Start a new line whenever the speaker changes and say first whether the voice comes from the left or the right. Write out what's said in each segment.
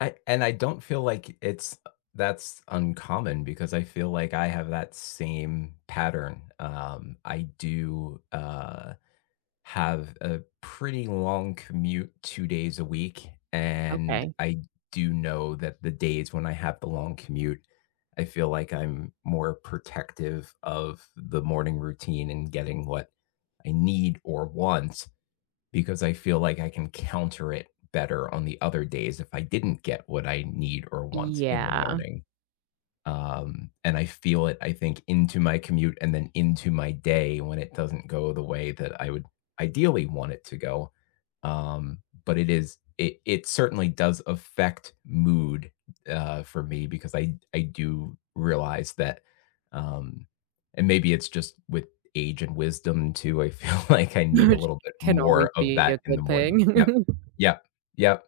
left: I and I don't feel like i it's that's uncommon because I feel like I have that same pattern. Um, I do, uh, have a pretty long commute 2 days a week. And
right: Okay.
left: I do know that the days when I have the long commute, I feel like I'm more protective of the morning routine and getting what I need or want, because I feel like I can counter it better on the other days if I didn't get what I need or want in the
right: Yeah.
left: morning. Um, and I feel it I think, into my commute and then into my day when it doesn't go the way that I would ideally want it to go. Um, but it is it it certainly does affect mood, uh, for me because I I do realize that, um and maybe it's just with age and wisdom too, I feel like I need a
right: Which
left: little bit
right: can always
left: more of
right: be a
left: that in the
right: good
left: morning Yep,
right: thing.
left: yep, yep.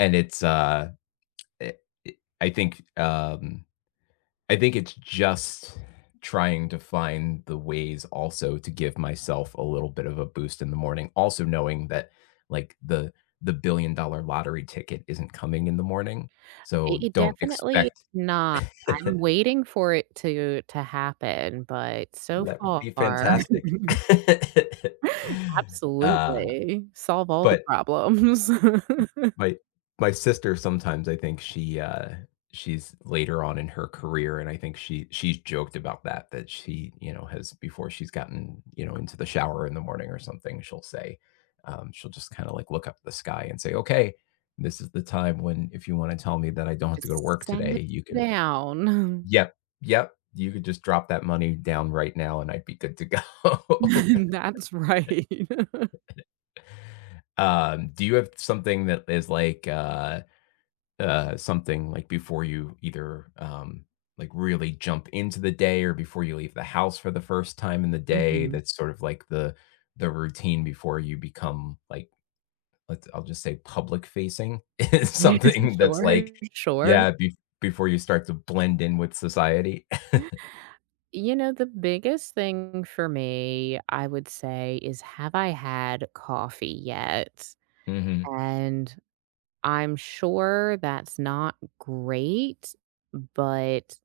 left: And it's, uh, eh, it I think, um I think it's just trying to find the ways also to give myself a little bit of a boost in the morning also knowing that, like, the the billion-dollar lottery ticket isn't coming in the morning.
right: Uh it
left: So
right: it
left: don't
right: definitely
left: expect
right: not, I'm waiting for it to to happen, but so
left: That would be
right: far
left: fantastic. Uh,
right: Absolutely, solve all the
left: but
right: problems.
left: My my sister, sometimes, I think she, uh, she's later on in her career, and I think she she's joked about that, that she, you know, has before she's gotten, you know, into the shower in the morning or something, she'll say Um, she'll just kinda, like, look up at the sky and say, "Okay, this is the time when if you wanna tell me that I don't have to go to
right: Just
left: work
right: send
left: today,
right: it
left: you could"
right: down.
left: yep, yep, "you could just drop that money down right now, and I'd be good to go."
right: That's right.
left: Um, do you have something that is like, uh uh, something, like, before you either, um, like, really jump into the day or before you leave the house for the first time in the day
right: Mhm.
left: that's sort of like the the routine before you become, like, let's I'll just say public facing. It's something that's like
right: Sure, sure.
left: yeah, bef before you start to blend in with society.
right: You know, the biggest thing for me, I would say, is have I had coffee yet?
left: Mhm.
right: And I'm sure that's not great, but